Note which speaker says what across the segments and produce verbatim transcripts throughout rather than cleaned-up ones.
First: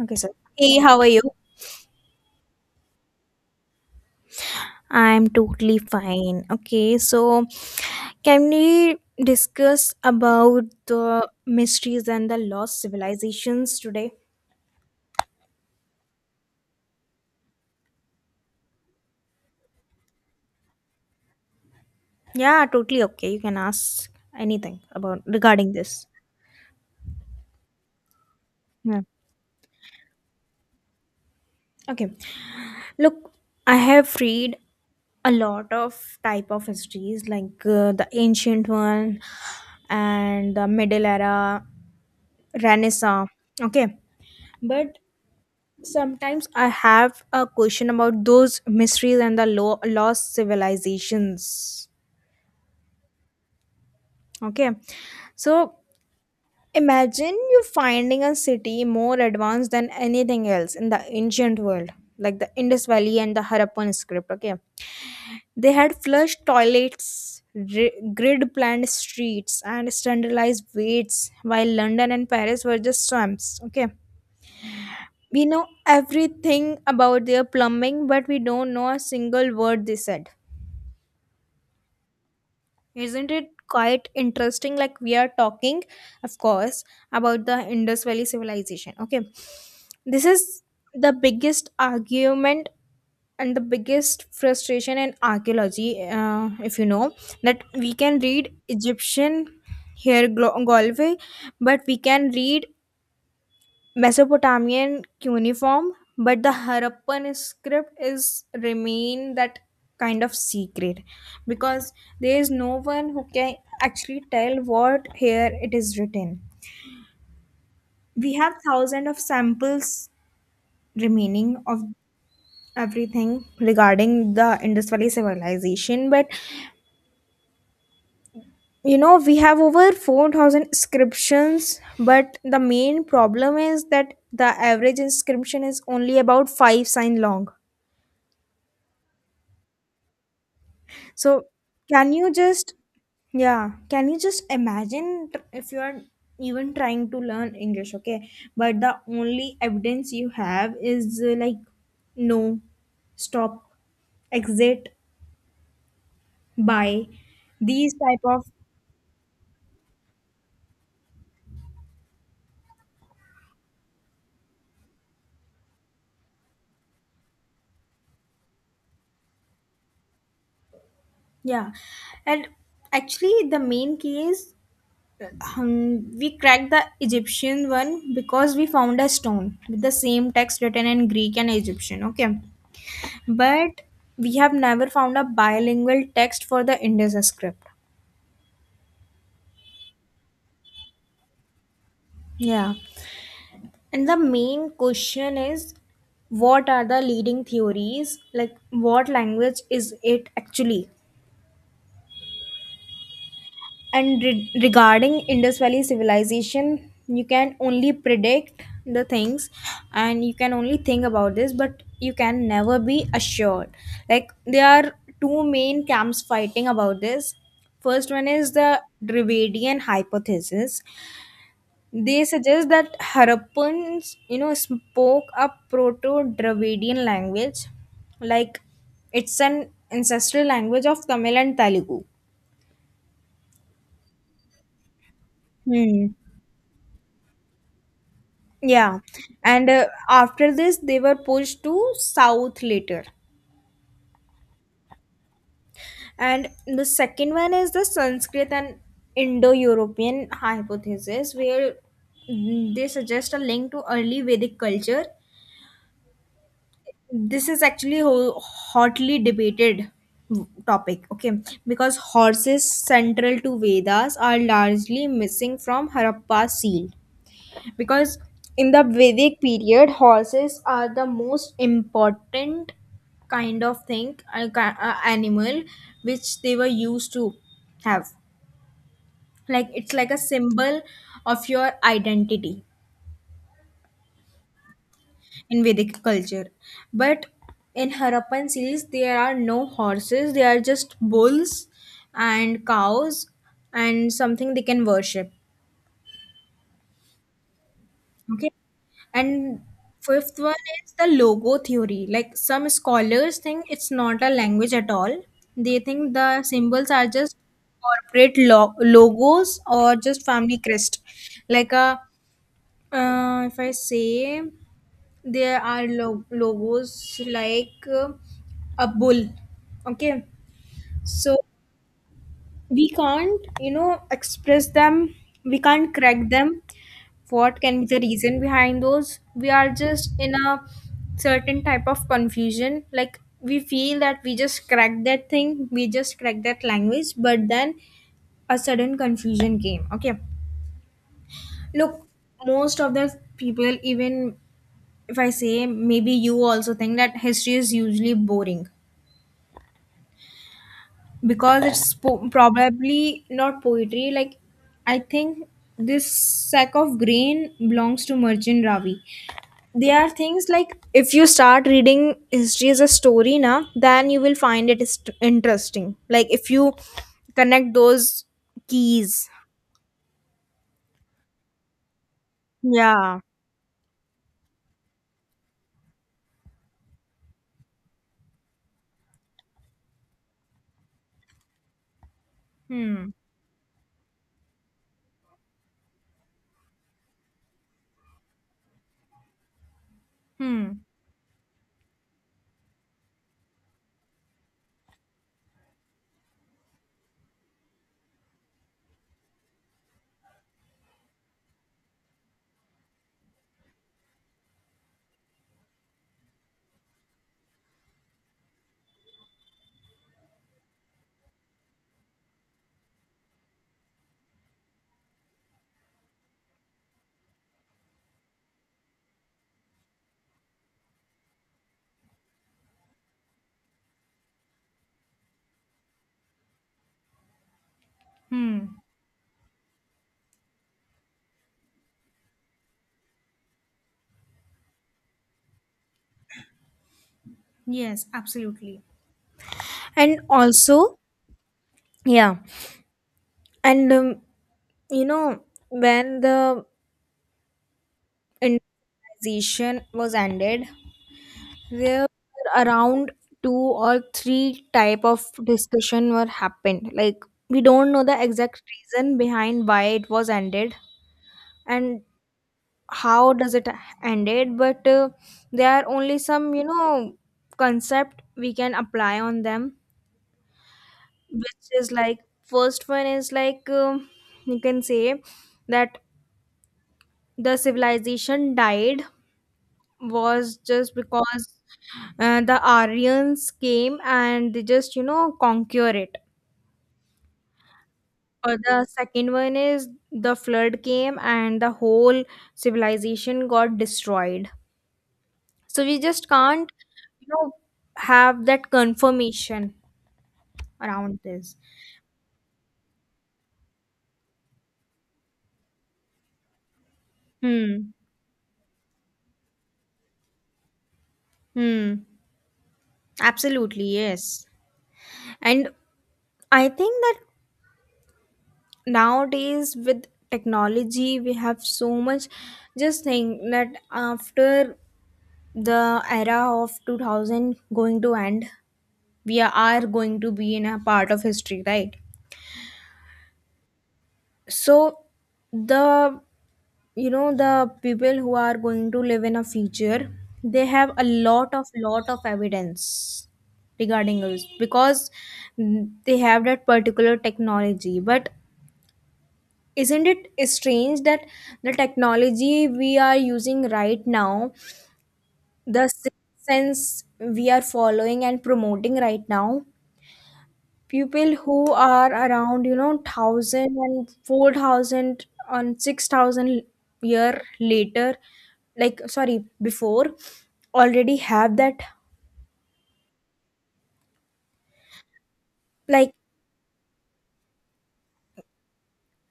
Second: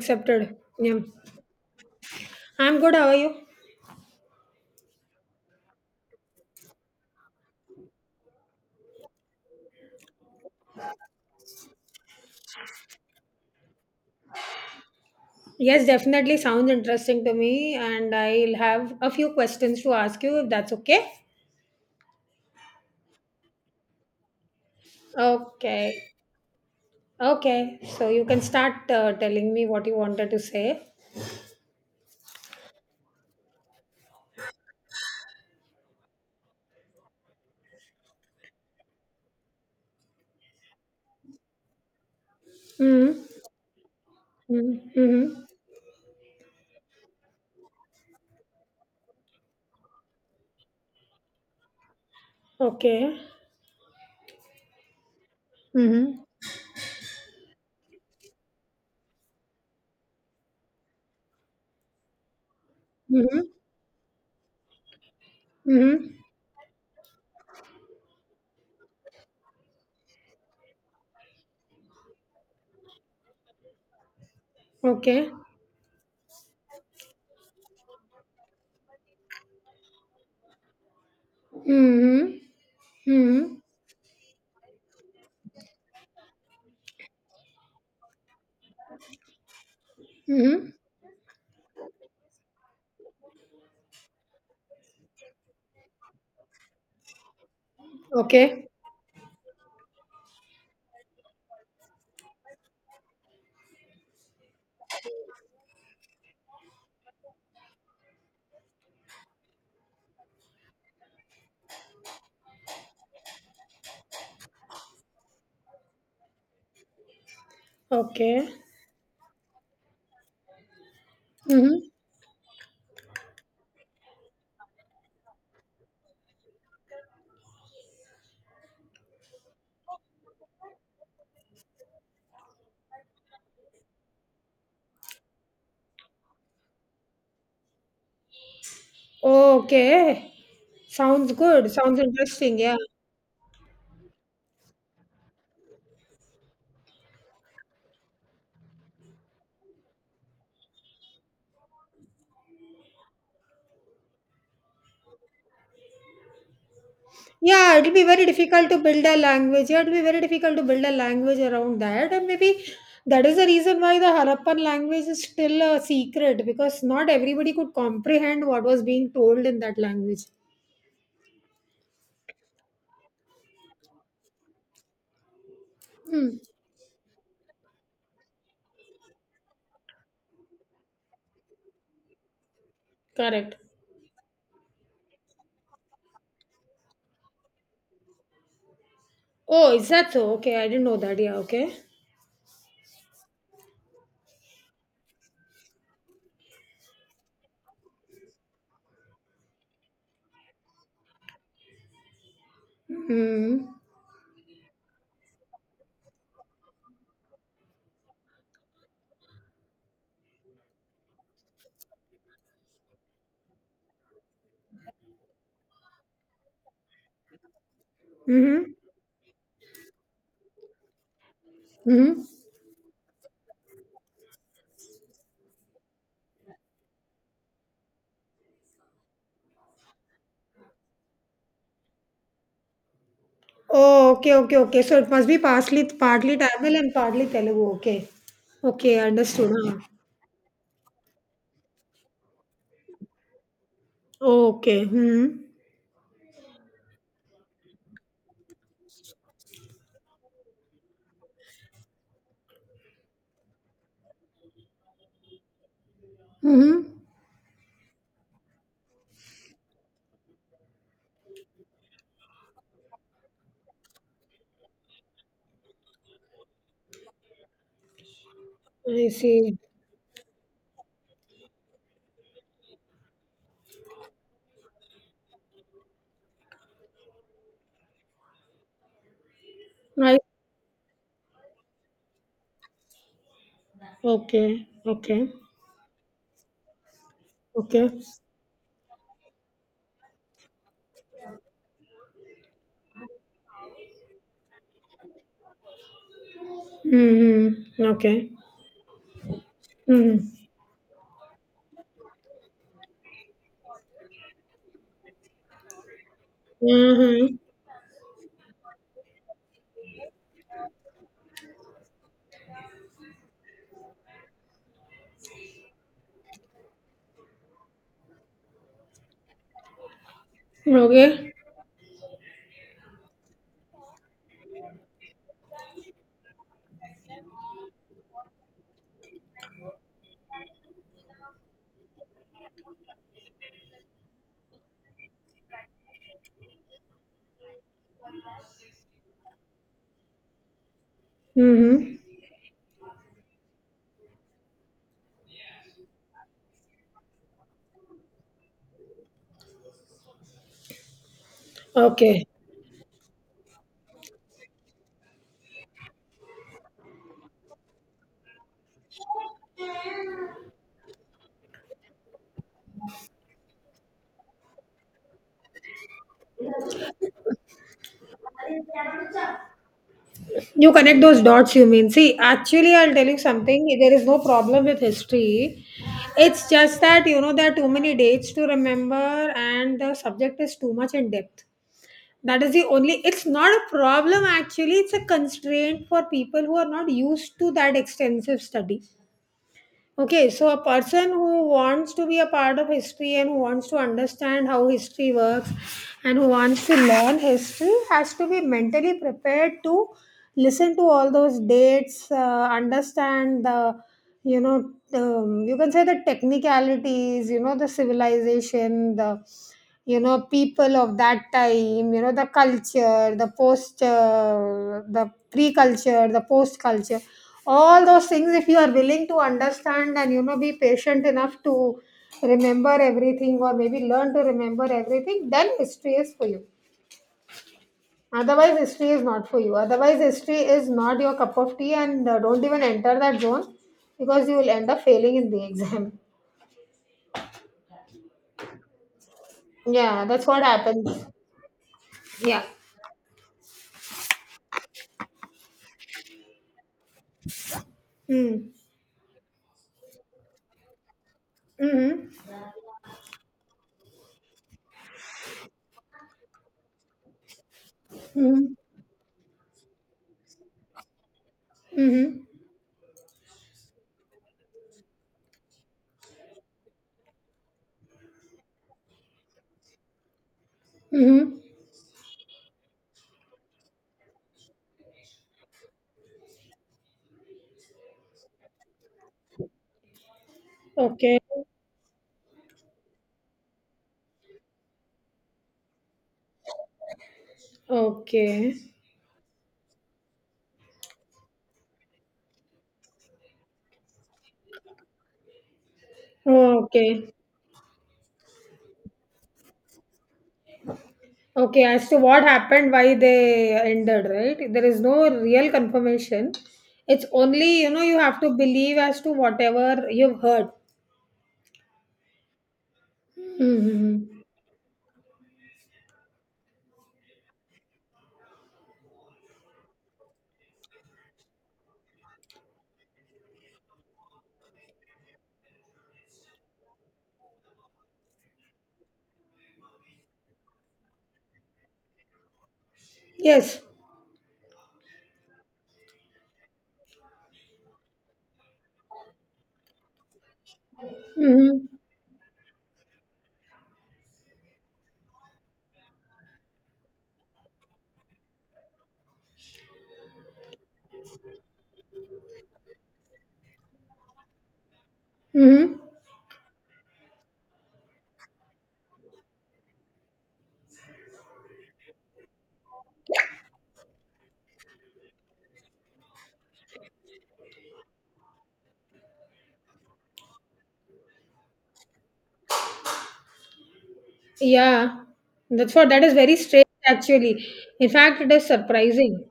Speaker 1: Okay, sir. Hey, how
Speaker 2: Yeah.
Speaker 1: are you?
Speaker 2: I'm good. How are you?
Speaker 1: I'm totally fine. Okay, so can we discuss about the mysteries and the lost civilizations today?
Speaker 2: Yes, definitely sounds interesting to me, and I'll have a few questions to ask you if that's okay.
Speaker 1: Yeah, totally okay. You can ask anything about regarding
Speaker 2: Okay.
Speaker 1: this.
Speaker 2: Okay. So you can start
Speaker 1: Yeah.
Speaker 2: uh, telling me what you wanted to say.
Speaker 1: Okay. Look, I have read a lot of type of histories like uh, the ancient one and the middle era,
Speaker 2: Mm-hmm.
Speaker 1: Renaissance. Okay. But
Speaker 2: Mm-hmm. Mm-hmm.
Speaker 1: sometimes I have a question about those mysteries and the lo- lost civilizations.
Speaker 2: Okay.
Speaker 1: Okay, so
Speaker 2: Mm-hmm.
Speaker 1: imagine you finding a city more advanced than anything else in the ancient world, like the Indus Valley and
Speaker 2: Mm-hmm.
Speaker 1: the Harappan script. Okay, they had
Speaker 2: Mm-hmm.
Speaker 1: flush toilets, ri- grid planned streets, and standardized weights, while London and Paris were just swamps. Okay,
Speaker 2: Okay.
Speaker 1: we know everything about their plumbing, but we don't know a single word they said.
Speaker 2: Mm-hmm.
Speaker 1: Isn't it
Speaker 2: Mm-hmm.
Speaker 1: quite interesting? Like, we are talking, of course, about the Indus Valley civilization. Okay, this is
Speaker 2: Mm-hmm.
Speaker 1: the biggest argument and the biggest frustration in archaeology, uh, if you know, that we can read
Speaker 2: Okay.
Speaker 1: Egyptian hieroglyphy, but we can read Mesopotamian cuneiform, but the Harappan script is remain that kind of secret because there is no one who can actually tell what here it is written. We
Speaker 2: Okay.
Speaker 1: have thousands of samples remaining
Speaker 2: Mm-hmm.
Speaker 1: of everything regarding the Indus Valley civilization, but you know, we have over four thousand inscriptions, but the main problem is that the average inscription is only about five sign long.
Speaker 2: Okay. Sounds
Speaker 1: So
Speaker 2: good. Sounds
Speaker 1: can you
Speaker 2: interesting.
Speaker 1: just,
Speaker 2: Yeah.
Speaker 1: yeah, can you just imagine tr- if you are even trying to learn English, okay? But the only evidence you have is uh, like no, stop, exit, buy,
Speaker 2: Yeah, it'll
Speaker 1: these
Speaker 2: be
Speaker 1: type
Speaker 2: very
Speaker 1: of,
Speaker 2: difficult to build a language. Yeah, it'll be very difficult to build a language around that. And maybe that is the reason why the Harappan language is still a secret because not everybody could comprehend what was being told in that language.
Speaker 1: yeah. And actually the main key is, uh, um,
Speaker 2: Hmm.
Speaker 1: we cracked the Egyptian one because we found a stone with the same text written in Greek and Egyptian, okay?
Speaker 2: Correct.
Speaker 1: But we have never found a bilingual text for the Indus script.
Speaker 2: Oh, is that so? Okay, I didn't know that. Yeah, okay.
Speaker 1: Yeah. And the main question is, what are the leading theories? Like, what language is it actually?
Speaker 2: Hmm.
Speaker 1: And re- regarding Indus Valley civilization, you can only predict the things and you can only think about this, but you can never be assured. Like, there are two main camps fighting about this. First one is
Speaker 2: Mm-hmm.
Speaker 1: the Dravidian hypothesis.
Speaker 2: Mm-hmm.
Speaker 1: They suggest that Harappans, you know, spoke a Proto-Dravidian language, like it's an ancestral language of Tamil and Telugu.
Speaker 2: Oh, okay, okay, okay. So it must be partly
Speaker 1: Hmm.
Speaker 2: partly Tamil and partly Telugu. Okay. Okay,
Speaker 1: Yeah,
Speaker 2: understood.
Speaker 1: and
Speaker 2: Huh?
Speaker 1: uh, after this, they were pushed to south later.
Speaker 2: Okay. Hmm.
Speaker 1: And the second one is the Sanskrit and Indo-European hypothesis, where mm, they suggest a link to early Vedic culture.
Speaker 2: Mm-hmm.
Speaker 1: This is actually ho- hotly debated topic, okay, because horses central to vedas are largely missing from harappa seal, because in the
Speaker 2: I
Speaker 1: vedic
Speaker 2: see.
Speaker 1: period horses are the most important kind of thing, uh, ki- uh, animal which they were used to have, like it's like a
Speaker 2: Right.
Speaker 1: symbol of your identity
Speaker 2: Okay. Okay.
Speaker 1: in Vedic culture. But in
Speaker 2: Okay.
Speaker 1: Harappan series, there are no horses, they are just bulls and cows and something they can worship.
Speaker 2: Mm-hmm. Okay.
Speaker 1: Okay. And fifth
Speaker 2: Mm-hmm.
Speaker 1: one is the logo theory. Like some scholars think it's not a language at all, they think the symbols are
Speaker 2: Mm-hmm.
Speaker 1: just corporate lo- logos or just family crest. Like a, uh, if I say, there are lo- logos like uh, a bull, okay,
Speaker 2: Okay.
Speaker 1: so we can't, you know, express them, we can't crack them. What can be the reason behind those? We are just in a certain type of confusion, like we feel that we just cracked that thing, we just cracked that language, but then a sudden confusion came, okay.
Speaker 2: Mm-hmm.
Speaker 1: Look, most of the people, even if I say, maybe you also think that history is usually boring because it's
Speaker 2: Okay.
Speaker 1: po- probably not poetry. Like, I think this sack of grain belongs to Merchant Ravi. There are things like if you start reading history as a story now, then you will find it is- interesting. Like, if you connect those keys.
Speaker 2: You connect those dots, you mean. See, actually, I'll tell you
Speaker 1: Yeah.
Speaker 2: something. There is no problem with history. It's just that, you know, there are too many dates to remember and the subject is too much in depth. That is the only,
Speaker 1: Hmm.
Speaker 2: it's not a problem actually, it's a constraint for people who are not used to that extensive study. Okay, so a
Speaker 1: Hmm.
Speaker 2: person who wants to be a part of history and who wants to understand how history works and who wants to learn history has to be mentally prepared to listen to all those dates, uh, understand the, you know, um, you can say the technicalities, you know, the civilization, the you know, people of that time, you know, the culture, the post, uh, the pre culture, the post culture, all those things, if you are willing to understand and, you know, be patient enough to remember everything or maybe learn to remember everything, then history is for you. Otherwise, history is not for you. Otherwise, history is not your cup of tea and uh, don't even enter that zone because you will end up failing in the exam.
Speaker 1: Yes, absolutely.
Speaker 2: Yeah,
Speaker 1: And
Speaker 2: that's what
Speaker 1: also,
Speaker 2: happens.
Speaker 1: yeah.
Speaker 2: Yeah.
Speaker 1: And um, you know, when the
Speaker 2: Mm.
Speaker 1: industrialization was ended, there
Speaker 2: Mm-hmm.
Speaker 1: were around two or three type of discussion were happened. Like we don't know the
Speaker 2: Mm-hmm.
Speaker 1: exact reason behind why it was ended and
Speaker 2: Mm-hmm.
Speaker 1: how does it ended, but uh, there are only some, you know, concept we can apply on them,
Speaker 2: Mm-hmm.
Speaker 1: which is like first one is like, um you can say that the civilization died was just
Speaker 2: Okay.
Speaker 1: because uh, the Aryans came and they just, you know, conquer it.
Speaker 2: Okay.
Speaker 1: Or the second one is the flood came and the whole civilization got destroyed. So we just
Speaker 2: Oh,
Speaker 1: can't,
Speaker 2: okay.
Speaker 1: you know, have that confirmation around this.
Speaker 2: Okay. As to what happened, why they ended, right? There is no real confirmation. It's only, you know,
Speaker 1: Hmm.
Speaker 2: you have to believe as to whatever you've heard.
Speaker 1: Hmm. Absolutely,
Speaker 2: Mm-hmm.
Speaker 1: yes. And I think that nowadays with technology, we have so much. Just think that after the era of two thousand going to end, we are going to be in a part of history, right?
Speaker 2: Yes.
Speaker 1: So the, you know, the people who are going to live in a future, they have a lot of
Speaker 2: Mm-hmm.
Speaker 1: lot of evidence regarding us because mm, they have that particular technology, but isn't it strange that the technology we are using right now,
Speaker 2: Mm-hmm.
Speaker 1: the sense we are following and promoting right now, people who are around, you know, thousand and four thousand and six thousand year later, like sorry, before, already have that.
Speaker 2: Yeah. That's what that
Speaker 1: Like,
Speaker 2: is very strange actually. In fact, it is surprising.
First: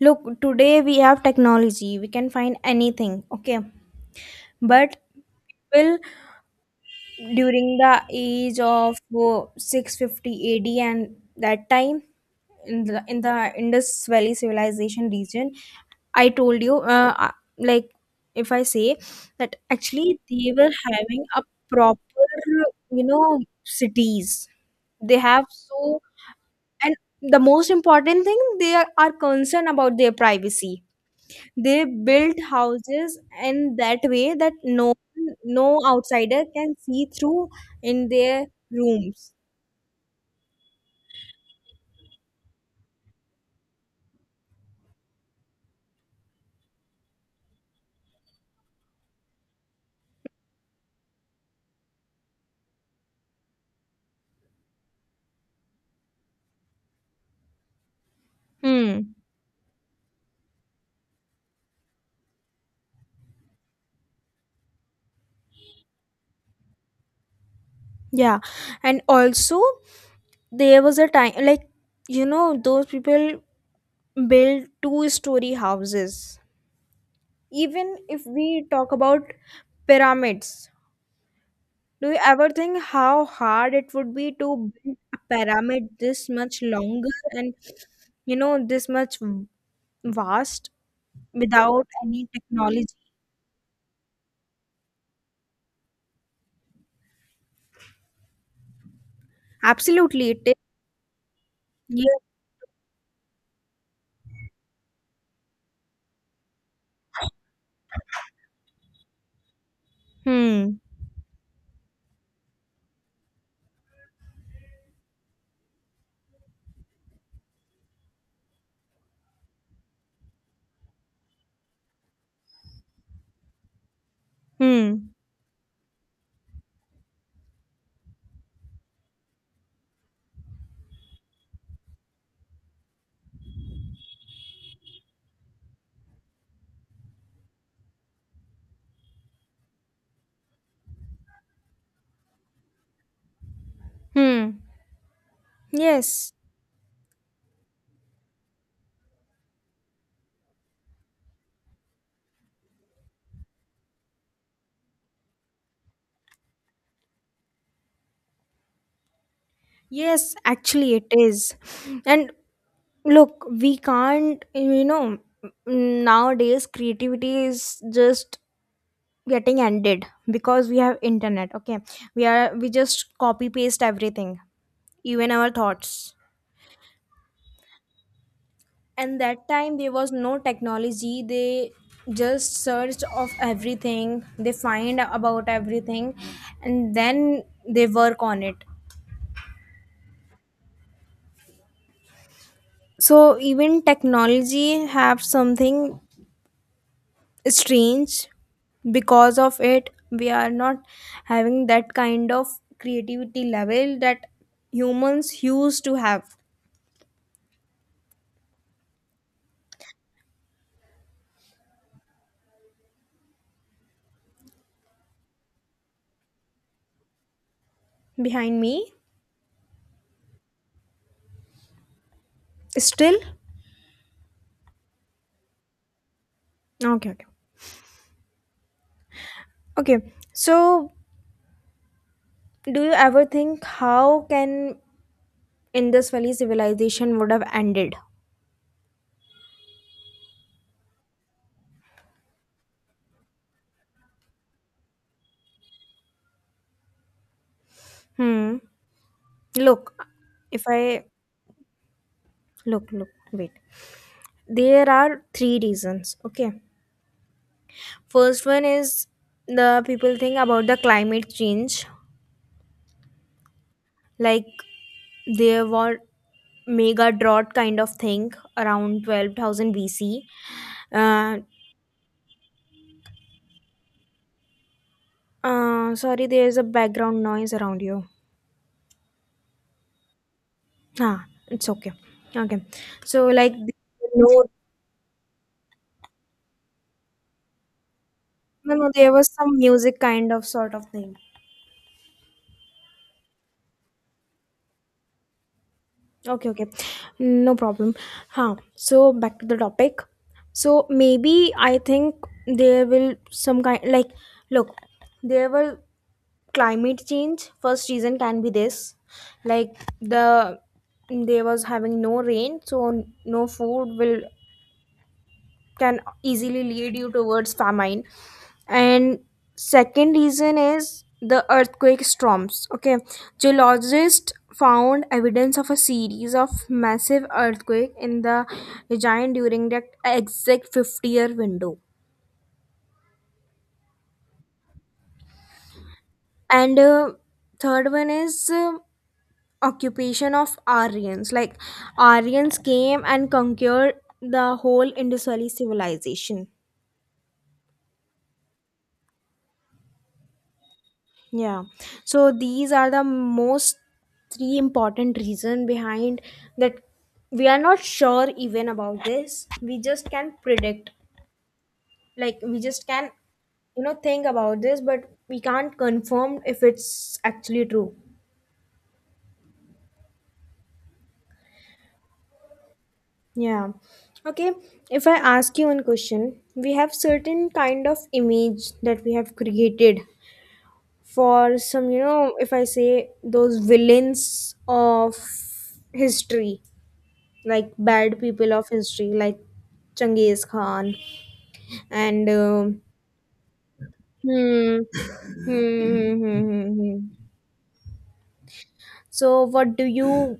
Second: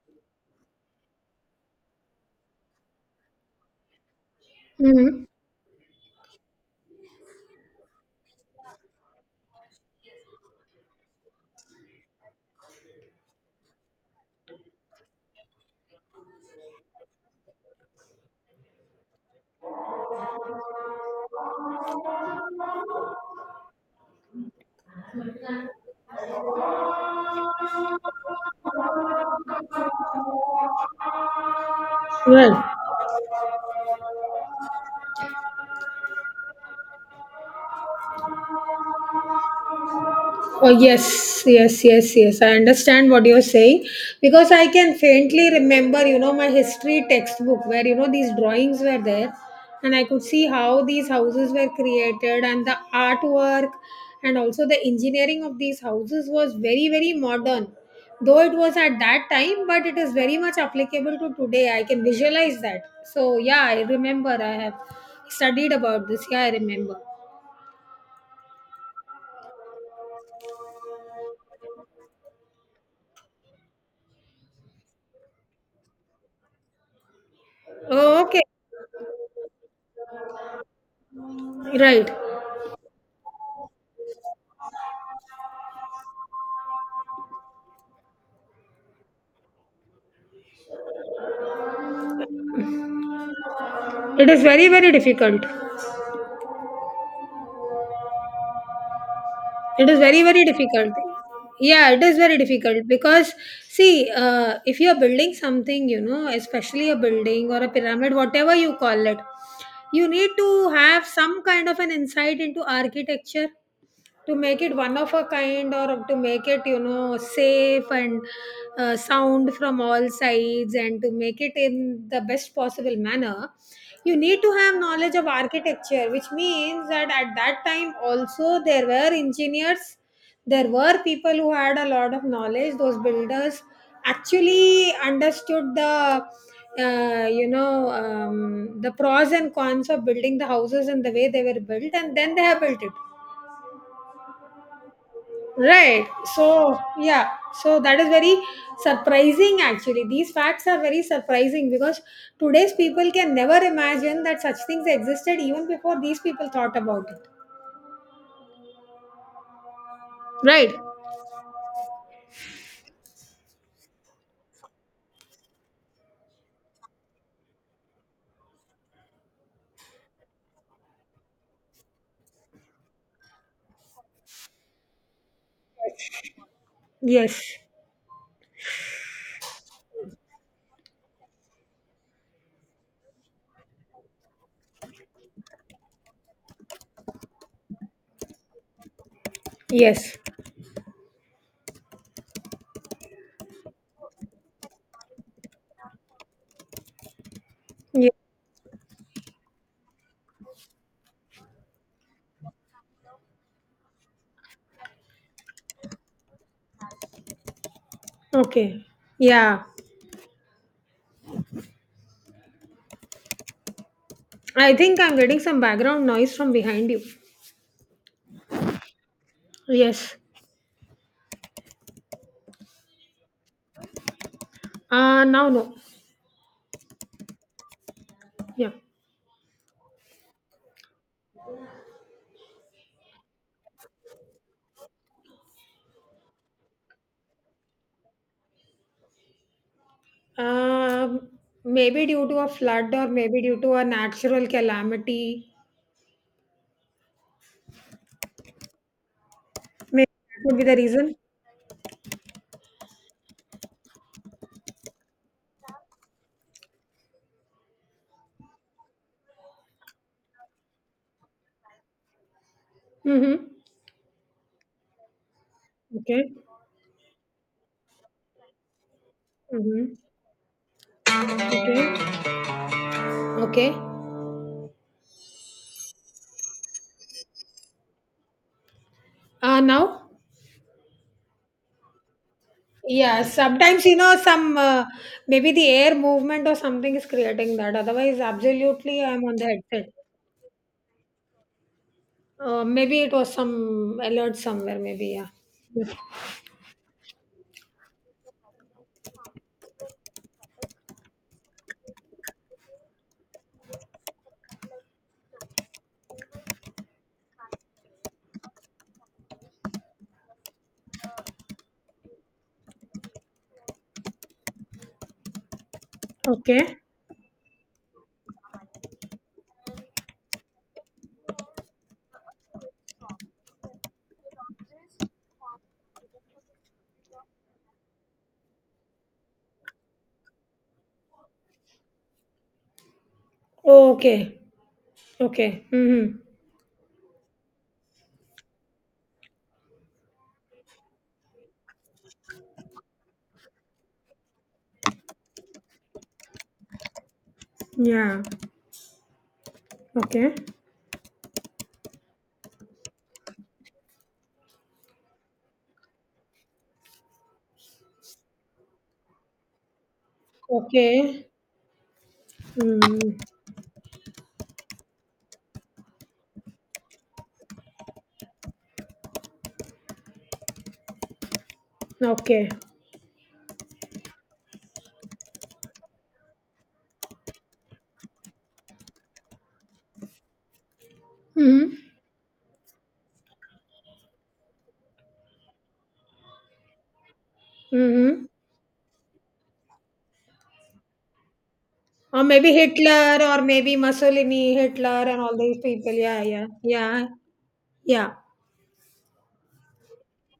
Speaker 1: look, today we have technology, we can find anything, okay, but
Speaker 2: Mm-hmm.
Speaker 1: people during the age of uh, six fifty A D and that time, in the in the Indus Valley civilization region, I told you, uh, uh, like if I say that actually they were having a proper, you know, cities they have, so, and the most important thing they are, are concerned about their privacy, they built
Speaker 2: Right.
Speaker 1: houses in that way that no, no outsider can see through in their rooms.
Speaker 2: Oh, yes, yes, yes, yes. I understand what you're saying because I can faintly remember, you know, my history textbook where, you know, these drawings were there and I could see how these houses were created and the artwork and also the engineering of these houses was very, very modern. Though it was at
Speaker 1: Hmm.
Speaker 2: that time, but it is very much applicable to today. I can visualize that. So, yeah, I remember I have studied about this. Yeah, I remember.
Speaker 1: Yeah. And also there was a time, like, you know, those people build two story houses. Even if
Speaker 2: Oh, okay.
Speaker 1: we talk about pyramids, do
Speaker 2: Right.
Speaker 1: you ever think how hard it would be to build a pyramid this much longer and, you know, this much v- vast? Without any technology.
Speaker 2: It is very, very difficult. It is very,
Speaker 1: Absolutely, it
Speaker 2: very
Speaker 1: is.
Speaker 2: difficult. Yeah, it
Speaker 1: Yeah.
Speaker 2: is very difficult because, see, uh, if you are building something, you know, especially a building or a pyramid, whatever you call it, you need to
Speaker 1: Hmm.
Speaker 2: have some kind of an insight into architecture to make it one of a kind or to make it, you know, safe and uh, sound from all sides and to make it in the best possible manner you need to have
Speaker 1: Hmm.
Speaker 2: knowledge of architecture which means that at that time also there were engineers. There were people who had a lot of knowledge. Those builders actually understood the uh, you know um, the pros and cons of building the houses and the way they were built and then they have built it.
Speaker 1: Hmm.
Speaker 2: Right.
Speaker 1: Yes.
Speaker 2: So, yeah. So that is very surprising actually. These facts are very surprising because today's people can never imagine that such things existed even before these people thought about it.
Speaker 1: Yes,
Speaker 2: Right.
Speaker 1: actually, it is. And look, we can't, you know, nowadays creativity is just getting ended because we have internet. Okay. We are, we just copy paste everything, even our thoughts.
Speaker 2: Yes.
Speaker 1: And that time there was no technology, they just searched of everything, they find about everything, and then they work on it.
Speaker 2: Yes.
Speaker 1: So even technology have something
Speaker 2: Yeah.
Speaker 1: strange, because of it we are not having that kind of creativity level that humans used to have.
Speaker 2: Okay. Yeah. I think I'm getting some background noise from behind you.
Speaker 1: Behind me?
Speaker 2: Yes.
Speaker 1: Still?
Speaker 2: Uh now no.
Speaker 1: Okay, okay,
Speaker 2: Yeah.
Speaker 1: okay. So do you ever think how can Indus Valley civilization would have ended?
Speaker 2: Um Maybe due to a flood or maybe due to a natural calamity.
Speaker 1: Hmm. Look,
Speaker 2: Maybe that would
Speaker 1: if
Speaker 2: be the
Speaker 1: I,
Speaker 2: reason.
Speaker 1: look, look, wait. There are three reasons. Okay. First one is the people think about the climate change.
Speaker 2: Mm-hmm.
Speaker 1: Like there were
Speaker 2: Okay.
Speaker 1: mega drought kind of thing around twelve thousand
Speaker 2: Mm-hmm.
Speaker 1: B C. Uh,
Speaker 2: Okay. Okay.
Speaker 1: uh, sorry, there's a background noise around you.
Speaker 2: Uh, now,
Speaker 1: Ah, it's okay. Okay.
Speaker 2: yeah,
Speaker 1: So like
Speaker 2: sometimes, you know,
Speaker 1: no,
Speaker 2: some uh, maybe the air movement or something is creating that. Otherwise,
Speaker 1: no, no,
Speaker 2: absolutely,
Speaker 1: there
Speaker 2: I'm
Speaker 1: was
Speaker 2: on the
Speaker 1: some
Speaker 2: headset.
Speaker 1: music kind of sort of thing.
Speaker 2: Uh, maybe it was some alert somewhere, maybe, yeah. Yeah.
Speaker 1: Okay, okay. No problem. Huh. So back to the topic. So maybe I think there will some kind, like look, there will climate change, first reason can be this. Like the, there was having no rain, so no food will can easily
Speaker 2: Okay.
Speaker 1: lead you towards famine. And second reason is the earthquake storms, okay, geologists found evidence of a series of massive earthquake in the giant during that exact fifty year window.
Speaker 2: Oh, okay. Okay. Mm-hmm.
Speaker 1: And uh, third one is, uh, occupation of aryans, like aryans came and conquered the whole indus valley civilization.
Speaker 2: Yeah. Okay.
Speaker 1: Yeah. So these are the most three important reason behind that. We are not sure even about this. We just can predict.
Speaker 2: Okay.
Speaker 1: Like we just can,
Speaker 2: Mm.
Speaker 1: you know, think about this, but we can't confirm if it's actually true.
Speaker 2: Okay.
Speaker 1: Yeah. Okay. If I ask you one question, we have certain kind of image that we have created for
Speaker 2: Mm-hmm.
Speaker 1: some, you know, if I say those villains of history, like bad
Speaker 2: Mm-hmm.
Speaker 1: people of history, like Genghis Khan
Speaker 2: Or
Speaker 1: and
Speaker 2: maybe
Speaker 1: um
Speaker 2: Hitler or maybe Mussolini,
Speaker 1: hmm,
Speaker 2: Hitler and all
Speaker 1: hmm,
Speaker 2: these people. Yeah,
Speaker 1: hmm, hmm,
Speaker 2: yeah,
Speaker 1: hmm,
Speaker 2: yeah,
Speaker 1: hmm.
Speaker 2: yeah.
Speaker 1: So what do you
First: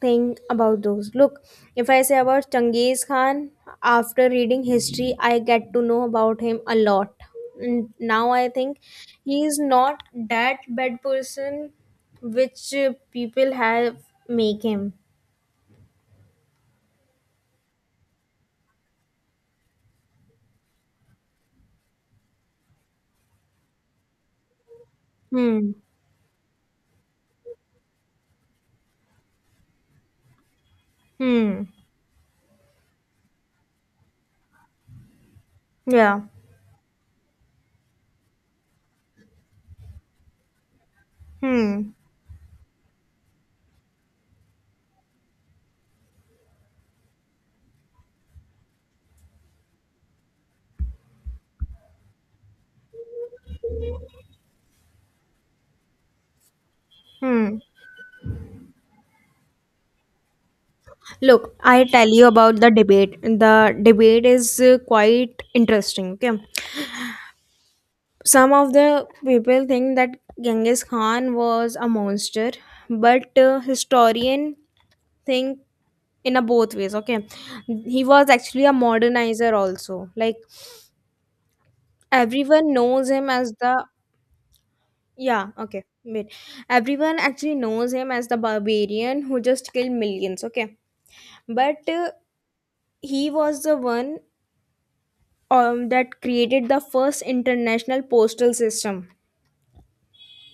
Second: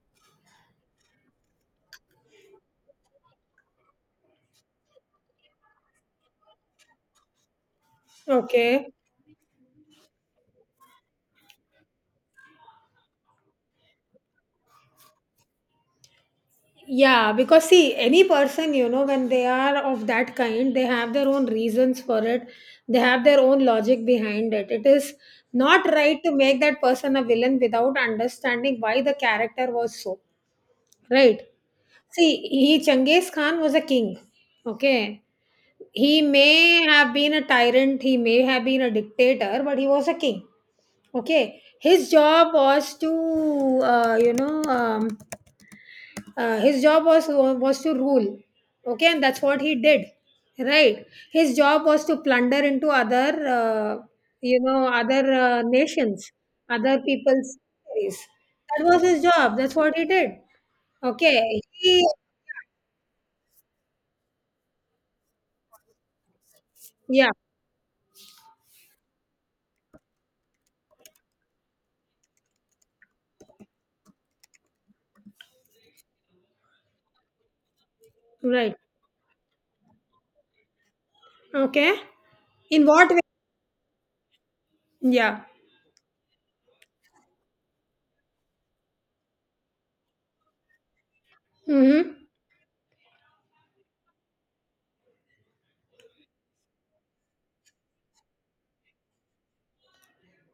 Speaker 1: think about those? Look, if I say about Genghis Khan, after reading history I get to know about him a lot, and now I think
Speaker 2: Okay.
Speaker 1: he is not that bad person which uh, people have make him.
Speaker 2: Yeah, because see, any person, you know, when they are of that kind, they have their own reasons for it. They have their own logic behind it. It is
Speaker 1: Hmm.
Speaker 2: not right to make that person a villain without understanding why the character was so. Right?
Speaker 1: Hmm.
Speaker 2: See, he Genghis Khan was a king. Okay.
Speaker 1: Yeah.
Speaker 2: He may have been a tyrant, he may have been a dictator, but he was a king. Okay,
Speaker 1: Hmm.
Speaker 2: his job was to uh, you know um, uh, his job was was to rule. Okay, and that's what he did. Right, his job was to plunder into other uh, you know other uh, nations, other
Speaker 1: Hmm.
Speaker 2: people's territories. That was his job. That's what he did.
Speaker 1: Look,
Speaker 2: Okay,
Speaker 1: I
Speaker 2: he,
Speaker 1: tell you about the debate. The debate is uh, quite interesting. Okay,
Speaker 2: yeah.
Speaker 1: some of the people think that Genghis Khan was a monster, but uh, historian think in a both ways. Okay, he was actually a
Speaker 2: Right.
Speaker 1: modernizer also. Like
Speaker 2: Okay.
Speaker 1: everyone
Speaker 2: In what
Speaker 1: knows
Speaker 2: way?
Speaker 1: him as the,
Speaker 2: Yeah.
Speaker 1: yeah. Okay, wait. Everyone actually knows him as the barbarian who just killed millions. Okay, but uh,
Speaker 2: Mm-hmm.
Speaker 1: he was the one, um, that created the first international postal system.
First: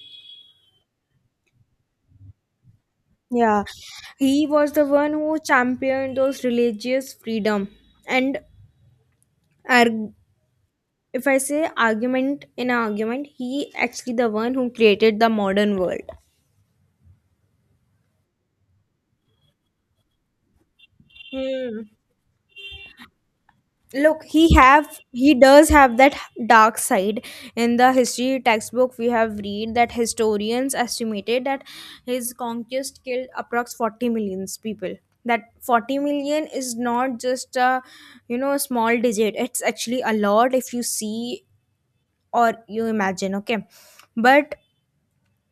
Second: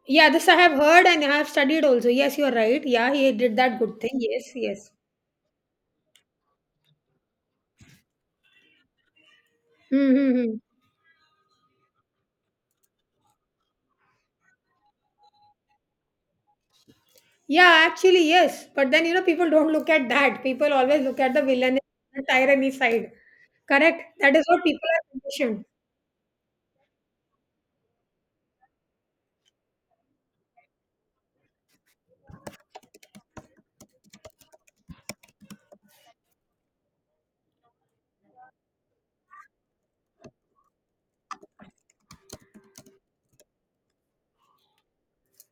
Speaker 2: Yeah, this I have heard and I have studied also. Yes, you're right. Yeah, he did
Speaker 1: Yeah,
Speaker 2: that good thing.
Speaker 1: he
Speaker 2: Yes,
Speaker 1: was the
Speaker 2: yes.
Speaker 1: one who championed those religious freedom and arg-
Speaker 2: Mm-hmm.
Speaker 1: if I say argument, in an argument, he actually the one who created the modern world.
Speaker 2: Yeah, actually, yes. But then, you know, people don't look at that. People always look at the villain
Speaker 1: Hmm.
Speaker 2: and tyranny side. Correct?
Speaker 1: Look,
Speaker 2: That is
Speaker 1: he
Speaker 2: what people
Speaker 1: have,
Speaker 2: are
Speaker 1: he
Speaker 2: conditioned.
Speaker 1: does have that dark side. In the history textbook we have read that historians estimated that his conquest killed approx forty million people. That forty million is not just a, you know a small digit. It's actually a lot if you see or you imagine, okay, but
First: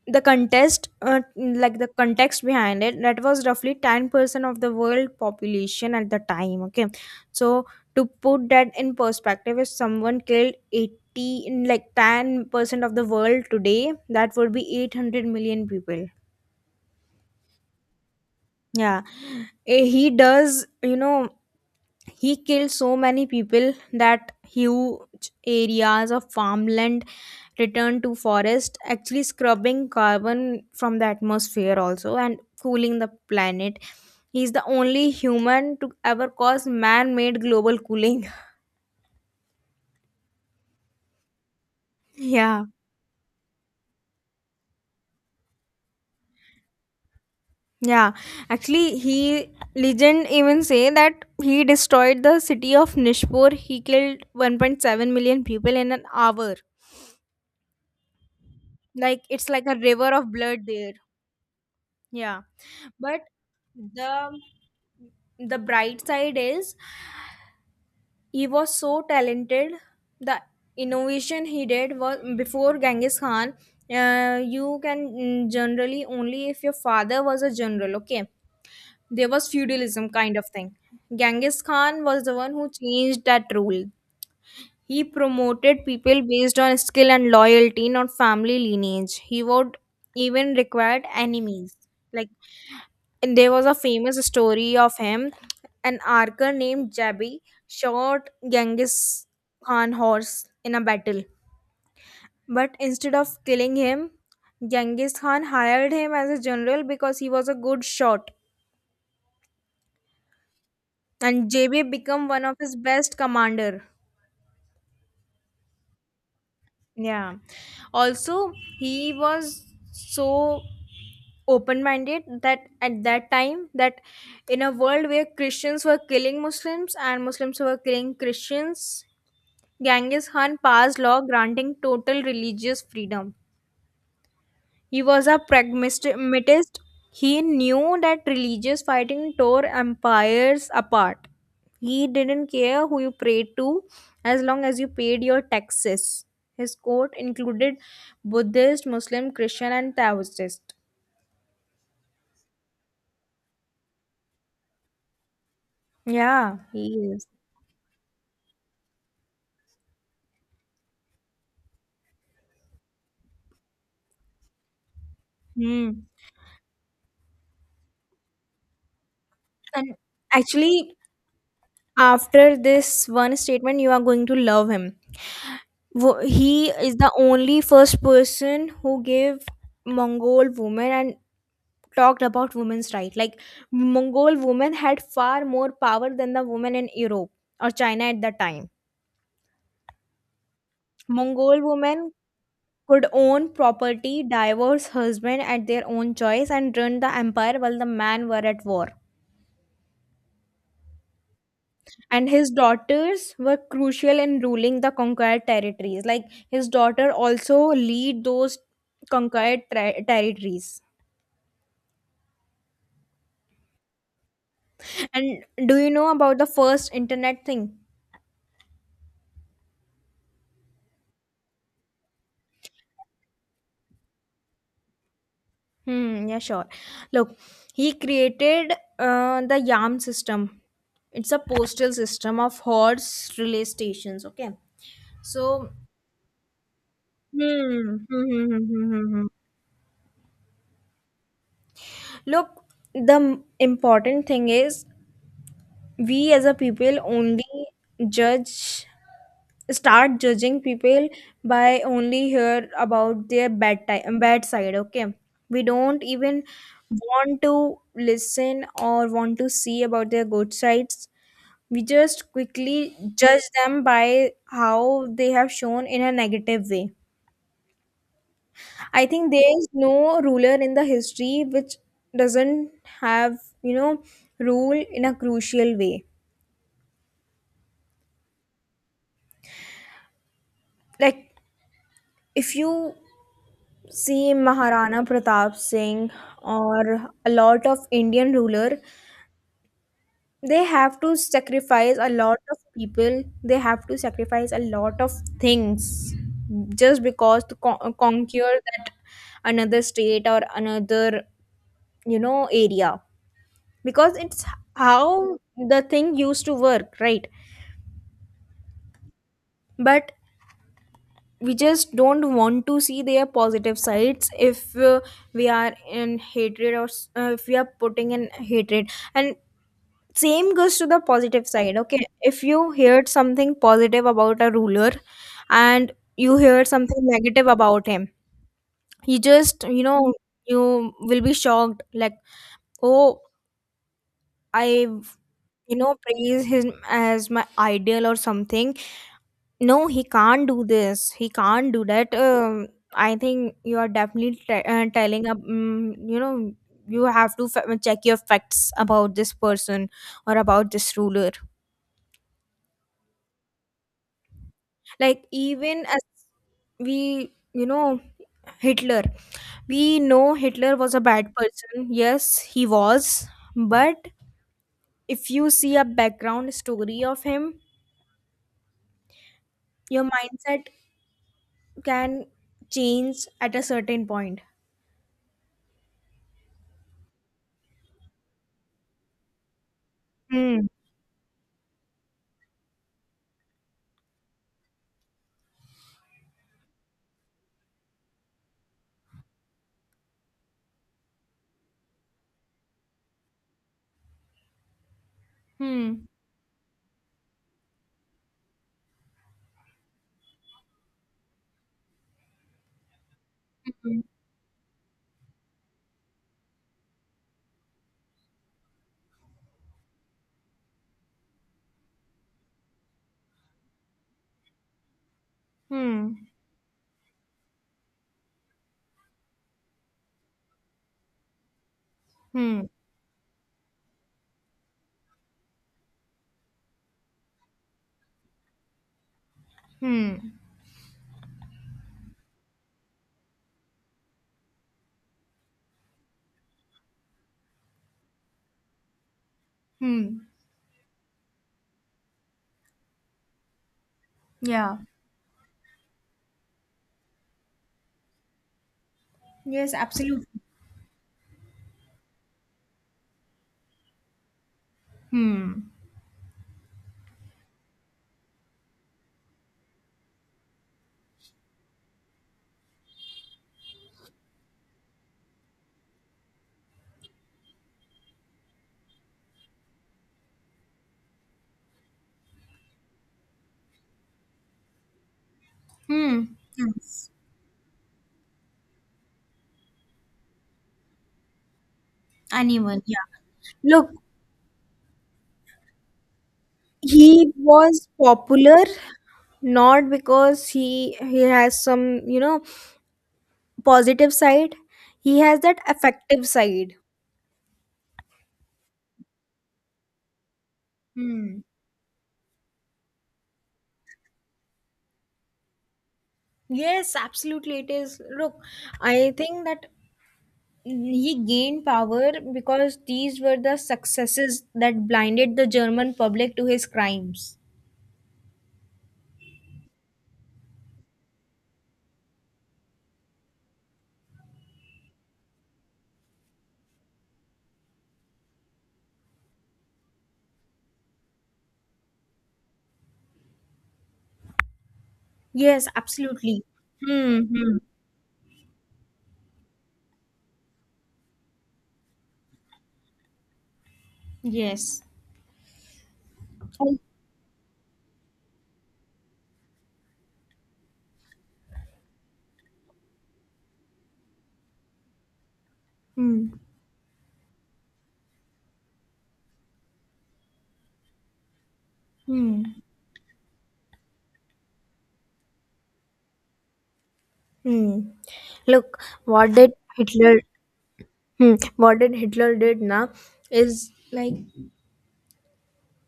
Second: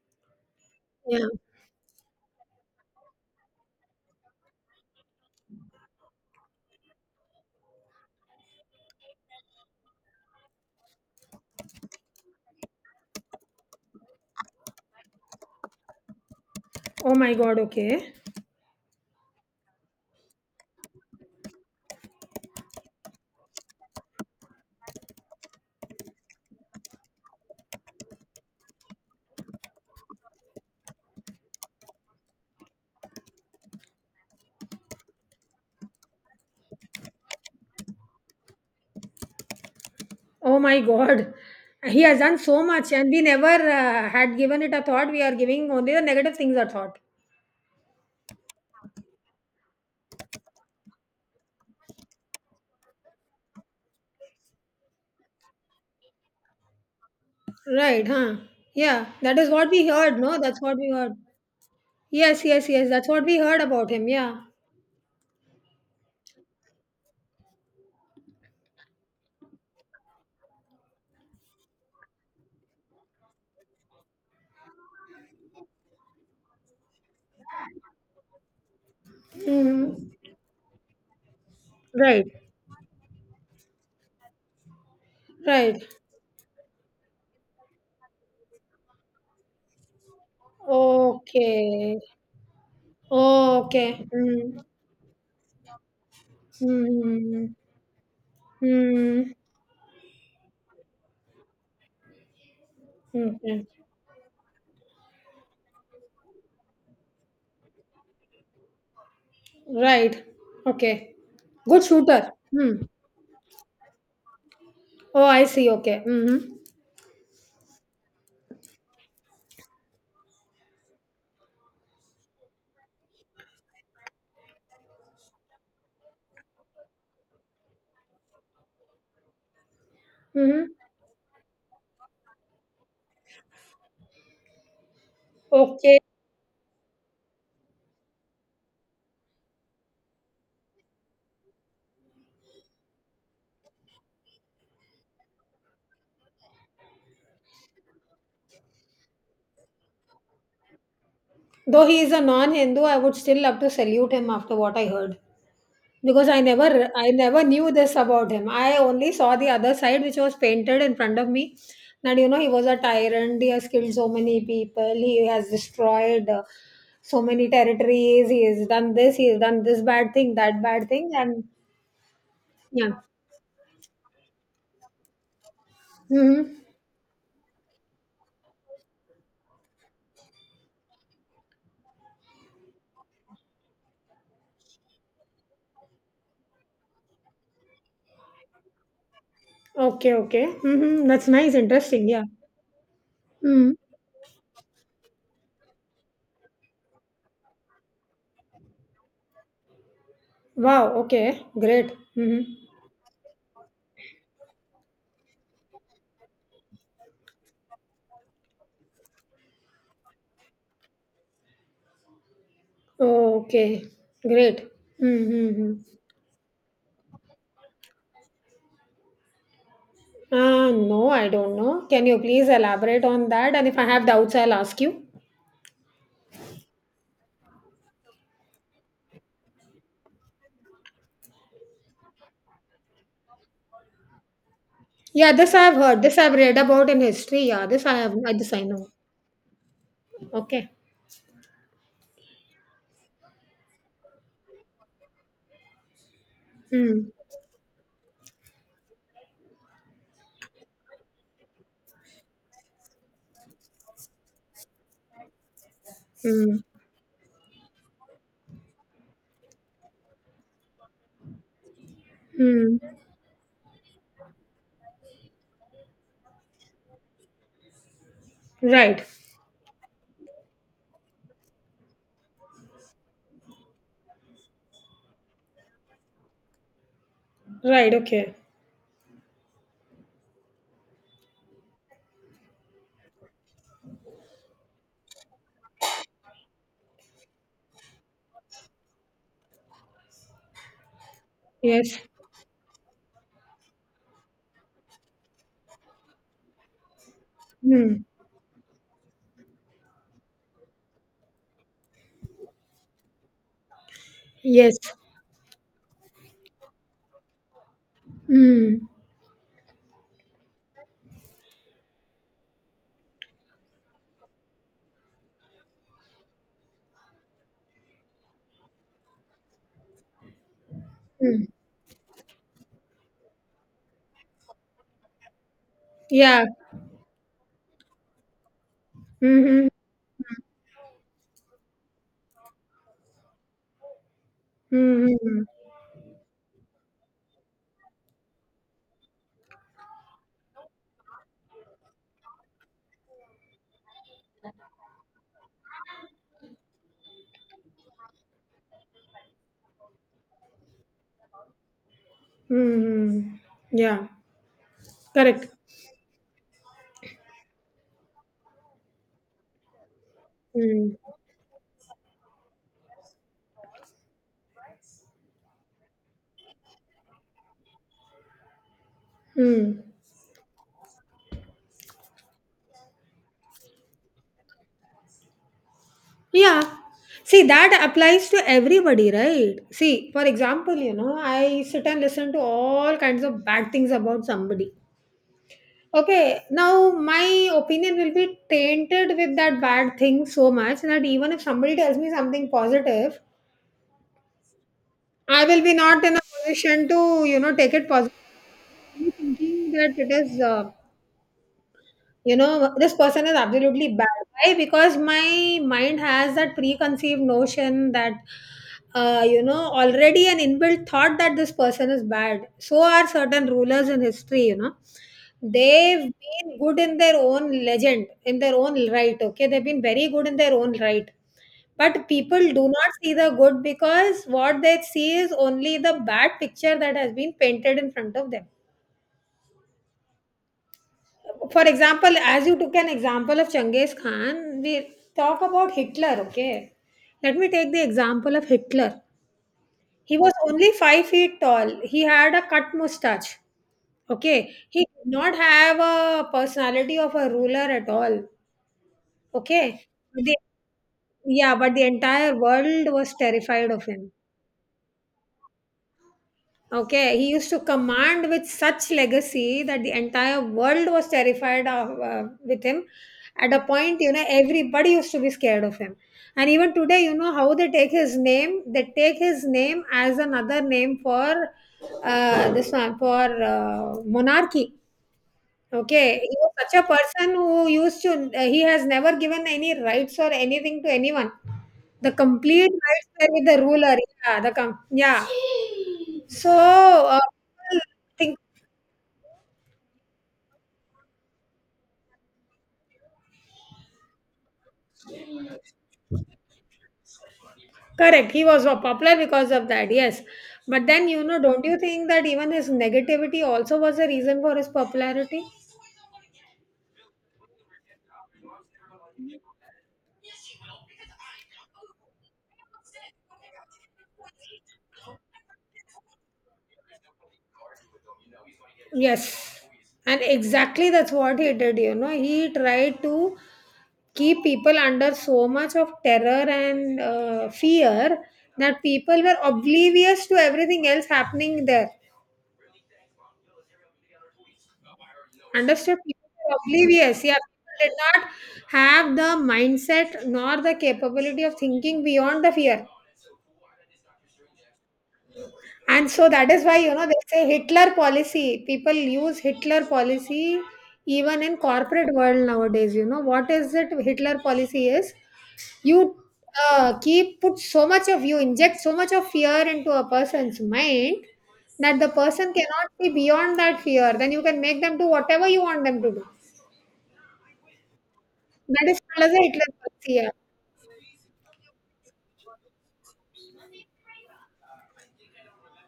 Speaker 1: the contest uh,
Speaker 2: Yeah.
Speaker 1: like the context behind it, that was roughly ten percent of the world population at the time. Okay, so to put that in perspective, if someone killed eighty, in like ten percent of the world today, that would be eight hundred million people.
Speaker 2: Oh my God. Okay.
Speaker 1: Yeah. Eh, he does, you know he killed so many people that huge areas of farmland returned to forest, actually scrubbing carbon from the atmosphere also and cooling the planet. He's the only human to ever cause man-made global cooling.
Speaker 2: Oh my God. He has done so
Speaker 1: Yeah.
Speaker 2: much and we never uh, had given it a thought. We are giving only the negative things a thought.
Speaker 1: Yeah, actually he, legend even say that he destroyed the city of Nishpur. He killed one point seven million people in an hour.
Speaker 2: Right, huh? Yeah,
Speaker 1: Like,
Speaker 2: that
Speaker 1: it's
Speaker 2: is
Speaker 1: like
Speaker 2: what
Speaker 1: a
Speaker 2: we
Speaker 1: river
Speaker 2: heard,
Speaker 1: of
Speaker 2: no? That's
Speaker 1: blood
Speaker 2: what we
Speaker 1: there.
Speaker 2: heard.
Speaker 1: Yeah.
Speaker 2: Yes, yes, yes. That's
Speaker 1: But
Speaker 2: what we heard about him.
Speaker 1: the
Speaker 2: Yeah.
Speaker 1: the bright side is he was so talented. The innovation he did was before Genghis Khan, uh, you can mm, generally only if your father was a general, okay? There was
Speaker 2: Hmm.
Speaker 1: feudalism kind of thing. Genghis Khan was
Speaker 2: Right.
Speaker 1: the one who changed that rule. He
Speaker 2: Right.
Speaker 1: promoted people based on skill and loyalty, not family lineage. He would even required enemies.
Speaker 2: Okay.
Speaker 1: Like, and there was a
Speaker 2: Okay.
Speaker 1: famous
Speaker 2: Mm.
Speaker 1: story of him, an archer named Jabi
Speaker 2: Mm.
Speaker 1: shot Genghis
Speaker 2: Mm.
Speaker 1: Khan horse in a battle. But instead of
Speaker 2: Okay.
Speaker 1: killing him, Genghis Khan hired him as a general because he was a good shot.
Speaker 2: Right. Okay.
Speaker 1: And J B
Speaker 2: Good
Speaker 1: became
Speaker 2: shooter.
Speaker 1: one of his
Speaker 2: Hmm.
Speaker 1: best commander.
Speaker 2: Oh, I see. Okay. Mm-hmm.
Speaker 1: Yeah. Also, he was so open-minded that at that time, that in a world where Christians were killing Muslims and Muslims were killing Christians, Genghis Khan
Speaker 2: Mm-hmm.
Speaker 1: passed law granting total religious freedom. He was a
Speaker 2: Okay.
Speaker 1: pragmatist. He knew that religious fighting tore empires apart. He didn't care who you prayed to as long as you paid your taxes. His court included Buddhist, Muslim, Christian, and Taoist.
Speaker 2: Though he is a non-Hindu, I would still love to salute him after what I heard. Because I
Speaker 1: Yeah,
Speaker 2: never I
Speaker 1: he is.
Speaker 2: never knew this about him. I only saw the other side which was painted in front of me. That you know he was a tyrant, he has killed so many people, he has
Speaker 1: Hmm.
Speaker 2: destroyed uh, so many territories, he has done this, he has done this
Speaker 1: And
Speaker 2: bad thing, that bad
Speaker 1: actually,
Speaker 2: thing, and
Speaker 1: after
Speaker 2: yeah.
Speaker 1: this one statement, you are going to love him. Wo-
Speaker 2: Hmm.
Speaker 1: He is the only first person who gave Mongol women an, talked about women's right. Like, Mongol women had far more power than the women in Europe or China at the time.
Speaker 2: Okay, okay. Hmm. That's nice,
Speaker 1: Mongol
Speaker 2: interesting,
Speaker 1: women
Speaker 2: yeah.
Speaker 1: could own
Speaker 2: Hmm.
Speaker 1: property, divorce husband at their own choice, and run the empire while the men were at war.
Speaker 2: Wow, okay, great.
Speaker 1: And
Speaker 2: Hmm.
Speaker 1: his daughters were crucial in ruling the conquered territories. Like, his daughter also lead those conquered ter- territories.
Speaker 2: Okay, great.
Speaker 1: And do
Speaker 2: Mm-hmm.
Speaker 1: you know about the first internet thing?
Speaker 2: Uh, no, I don't know. Can you please elaborate on that? And if I have doubts, I'll ask you.
Speaker 1: Hmm, yeah, sure. Look, he created uh, the YAM system. It's a postal system of horse relay stations. Okay.
Speaker 2: Yeah, this
Speaker 1: So,
Speaker 2: I've heard. This I've read about in history. Yeah, this I
Speaker 1: hmm, hmm,
Speaker 2: have. uh, This
Speaker 1: hmm,
Speaker 2: I
Speaker 1: hmm,
Speaker 2: know.
Speaker 1: hmm, hmm, hmm.
Speaker 2: Okay.
Speaker 1: Look, the m- important thing is we as a people
Speaker 2: Hmm.
Speaker 1: only judge, start judging people by only hear about their bad time, bad side. Okay. We don't even
Speaker 2: Hmm.
Speaker 1: want to listen or want to see about their good sides. We just
Speaker 2: Hmm.
Speaker 1: quickly judge them by how they have shown in a negative way. I
Speaker 2: Right.
Speaker 1: think there is no ruler in the history which doesn't have, you know, rule in a crucial way.
Speaker 2: Right. Okay.
Speaker 1: Like, if you see Maharana Pratap Singh or a lot of Indian ruler, they have to sacrifice
Speaker 2: Yes.
Speaker 1: a lot of people, they have to sacrifice a lot of things, just because to con-
Speaker 2: Hmm.
Speaker 1: conquer that another state or another, you know area, because it's
Speaker 2: Yes.
Speaker 1: how the thing used to work, right?
Speaker 2: Hmm.
Speaker 1: But we just don't want to see their positive sides if uh, we are in hatred, or s- uh, if we are putting in hatred. And same goes to the
Speaker 2: Hmm.
Speaker 1: positive side. Okay, if you heard something positive about a ruler and you
Speaker 2: Yeah.
Speaker 1: heard something negative about him, you just,
Speaker 2: Hmm.
Speaker 1: you know you will be shocked. Like, oh, I,
Speaker 2: Hmm. Hmm.
Speaker 1: you know praise him as my ideal or something. No, he can't do this, he can't do that. um, I think you are definitely te- uh, telling up, um, you know you have to fa- check your facts about this person or about this ruler.
Speaker 2: Hmm. Hmm. Yeah.
Speaker 1: Like,
Speaker 2: Correct.
Speaker 1: even as we, you know Hitler, we know Hitler was
Speaker 2: Hmm.
Speaker 1: a bad person. Yes, he was, but if you see a background story of him,
Speaker 2: Hmm.
Speaker 1: your mindset can change at a certain point.
Speaker 2: Yeah. See, that applies to everybody, right? See, for
Speaker 1: hmm
Speaker 2: example, you know, I sit and listen to all kinds of bad things about somebody. Okay, now my opinion will be tainted with that bad thing so much that even if somebody tells me something positive, I will be not
Speaker 1: hmm
Speaker 2: in a position to, you know, take it positively, thinking that it is uh, you know this person is absolutely
Speaker 1: hmm
Speaker 2: bad. Why? Because my mind has that preconceived notion that uh, you know already an inbuilt thought that this person is bad. So are certain rulers in history, you know they've
Speaker 1: hmm
Speaker 2: been good in their own legend in their own right. Okay, they've been very good in their own right, but people do
Speaker 1: hmm
Speaker 2: not see the good because what they see is only the bad picture that has been painted in front of them.
Speaker 1: hmm
Speaker 2: For example, as you took an example of Genghis Khan, we talk about Hitler, okay? Let me take the example of Hitler. He
Speaker 1: hmm
Speaker 2: was only five feet tall. He had a cut mustache. Okay.
Speaker 1: yeah.
Speaker 2: He did not have a personality of a ruler at all.
Speaker 1: Yes,
Speaker 2: Okay.
Speaker 1: absolutely.
Speaker 2: The, yeah, but the entire world was terrified of him.
Speaker 1: hmm
Speaker 2: Okay, he used to command with such legacy that the entire world was terrified of, uh, with him. At a point, you know, everybody used to be scared of him. And even today, you know how they take his name? They take his name as another name for uh, this one, for uh, monarchy. Okay, he
Speaker 1: hmm
Speaker 2: was such a person who used to, uh, he has never given any rights or anything to anyone. The complete rights were with the
Speaker 1: look,
Speaker 2: ruler. Yeah, the com- yeah. So, uh,
Speaker 1: he
Speaker 2: people
Speaker 1: was
Speaker 2: think.
Speaker 1: popular not because he he has some, you know positive side. He has that affective side.
Speaker 2: Correct. He was uh, popular because of that, yes. But then, you
Speaker 1: Hmm.
Speaker 2: know, don't you think that even his negativity also was a reason for his popularity?
Speaker 1: Yes, absolutely. It is. Look, I think that he gained power because these were the successes that blinded the German public to his crimes.
Speaker 2: Yes. And exactly that's what he did, you know. He tried to keep people under so much of terror and uh, fear that people were oblivious to everything else happening there.
Speaker 1: Yes,
Speaker 2: Understood.
Speaker 1: absolutely. Hmm.
Speaker 2: Oblivious. Yeah,
Speaker 1: hmm.
Speaker 2: people did not have the mindset nor the capability of thinking beyond the fear.
Speaker 1: Yes.
Speaker 2: And so that is why,
Speaker 1: And,
Speaker 2: you know, they say Hitler policy. People use Hitler policy even in corporate world nowadays. You know, what is it Hitler policy is? You
Speaker 1: Hmm.
Speaker 2: uh, keep put so much of you inject so much of fear into a person's mind that the
Speaker 1: Hmm.
Speaker 2: person cannot see beyond that fear. Then you can make them do whatever you want them to do.
Speaker 1: hmm. look,
Speaker 2: That is called
Speaker 1: what
Speaker 2: as a
Speaker 1: did
Speaker 2: Hitler policy.
Speaker 1: Hitler,
Speaker 2: Yeah.
Speaker 1: hmm, what did Hitler did now is like.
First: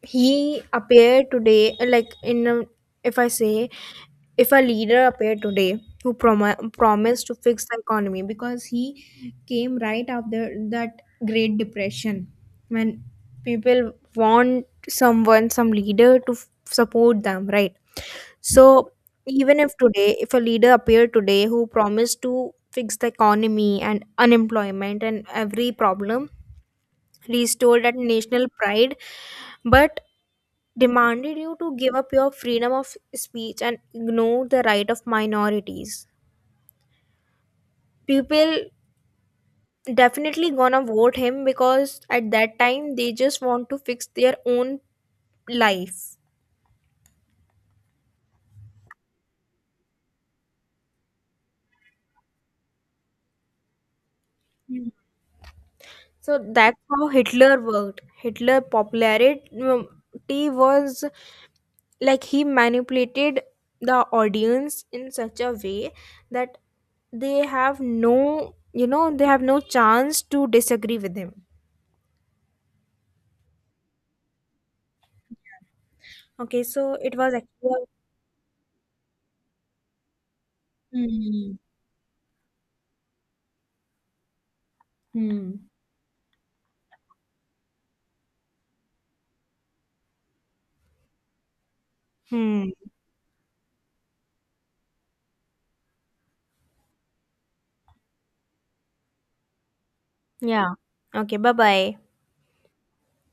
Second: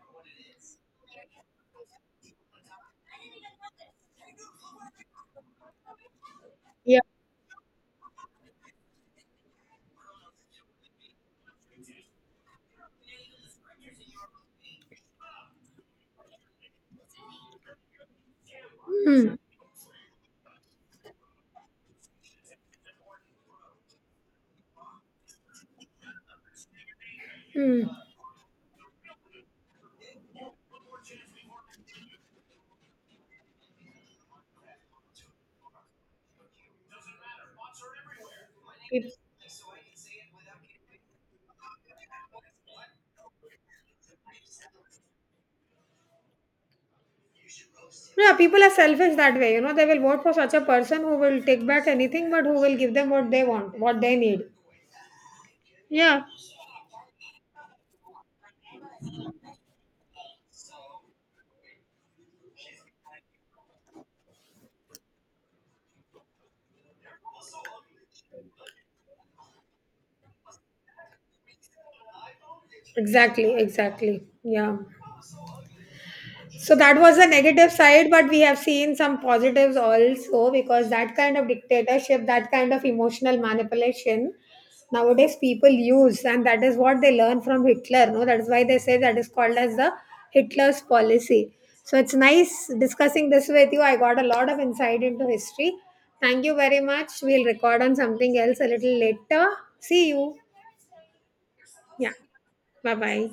Speaker 1: He appeared today like, in a, if I say, if a leader appeared today who prom-
Speaker 2: Yeah.
Speaker 1: promised to fix the economy, because he came right after that great depression, when people want someone, some leader to f- support them, right? So
Speaker 2: Hmm.
Speaker 1: even if today, if a leader appeared today who promised to fix the economy and unemployment and every problem, restore
Speaker 2: Hmm.
Speaker 1: that national pride, but demanded you to give up your freedom of speech and ignore the right of minorities. People
Speaker 2: Peop-
Speaker 1: definitely gonna vote him, because at that time they just want to fix their own life.
Speaker 2: Yeah, people are selfish that way. You know, they will vote for such a person who will take back anything, but who will give them what they want, what they need. Yeah.
Speaker 1: So that's how Hitler worked. Hitler popularity was, like, he manipulated the audience in such a way that they have no, you know they have no chance to disagree with him.
Speaker 2: Exactly. Exactly. Yeah.
Speaker 1: Okay,
Speaker 2: So
Speaker 1: so
Speaker 2: that
Speaker 1: it
Speaker 2: was the
Speaker 1: was actually
Speaker 2: negative
Speaker 1: a-
Speaker 2: side, but we have seen some positives also because that kind of
Speaker 1: Hmm.
Speaker 2: dictatorship, that kind of emotional manipulation nowadays
Speaker 1: Hmm.
Speaker 2: people use, and that is what they learn from Hitler. No, that is why they say that is called as the Hitler's policy. So it's
Speaker 1: Hmm.
Speaker 2: nice discussing this with you. I got a lot of insight into history. Thank you very much. We'll record on something else a little later. See you.
Speaker 1: Yeah. Okay. Bye bye.
Speaker 2: Yeah. Bye bye.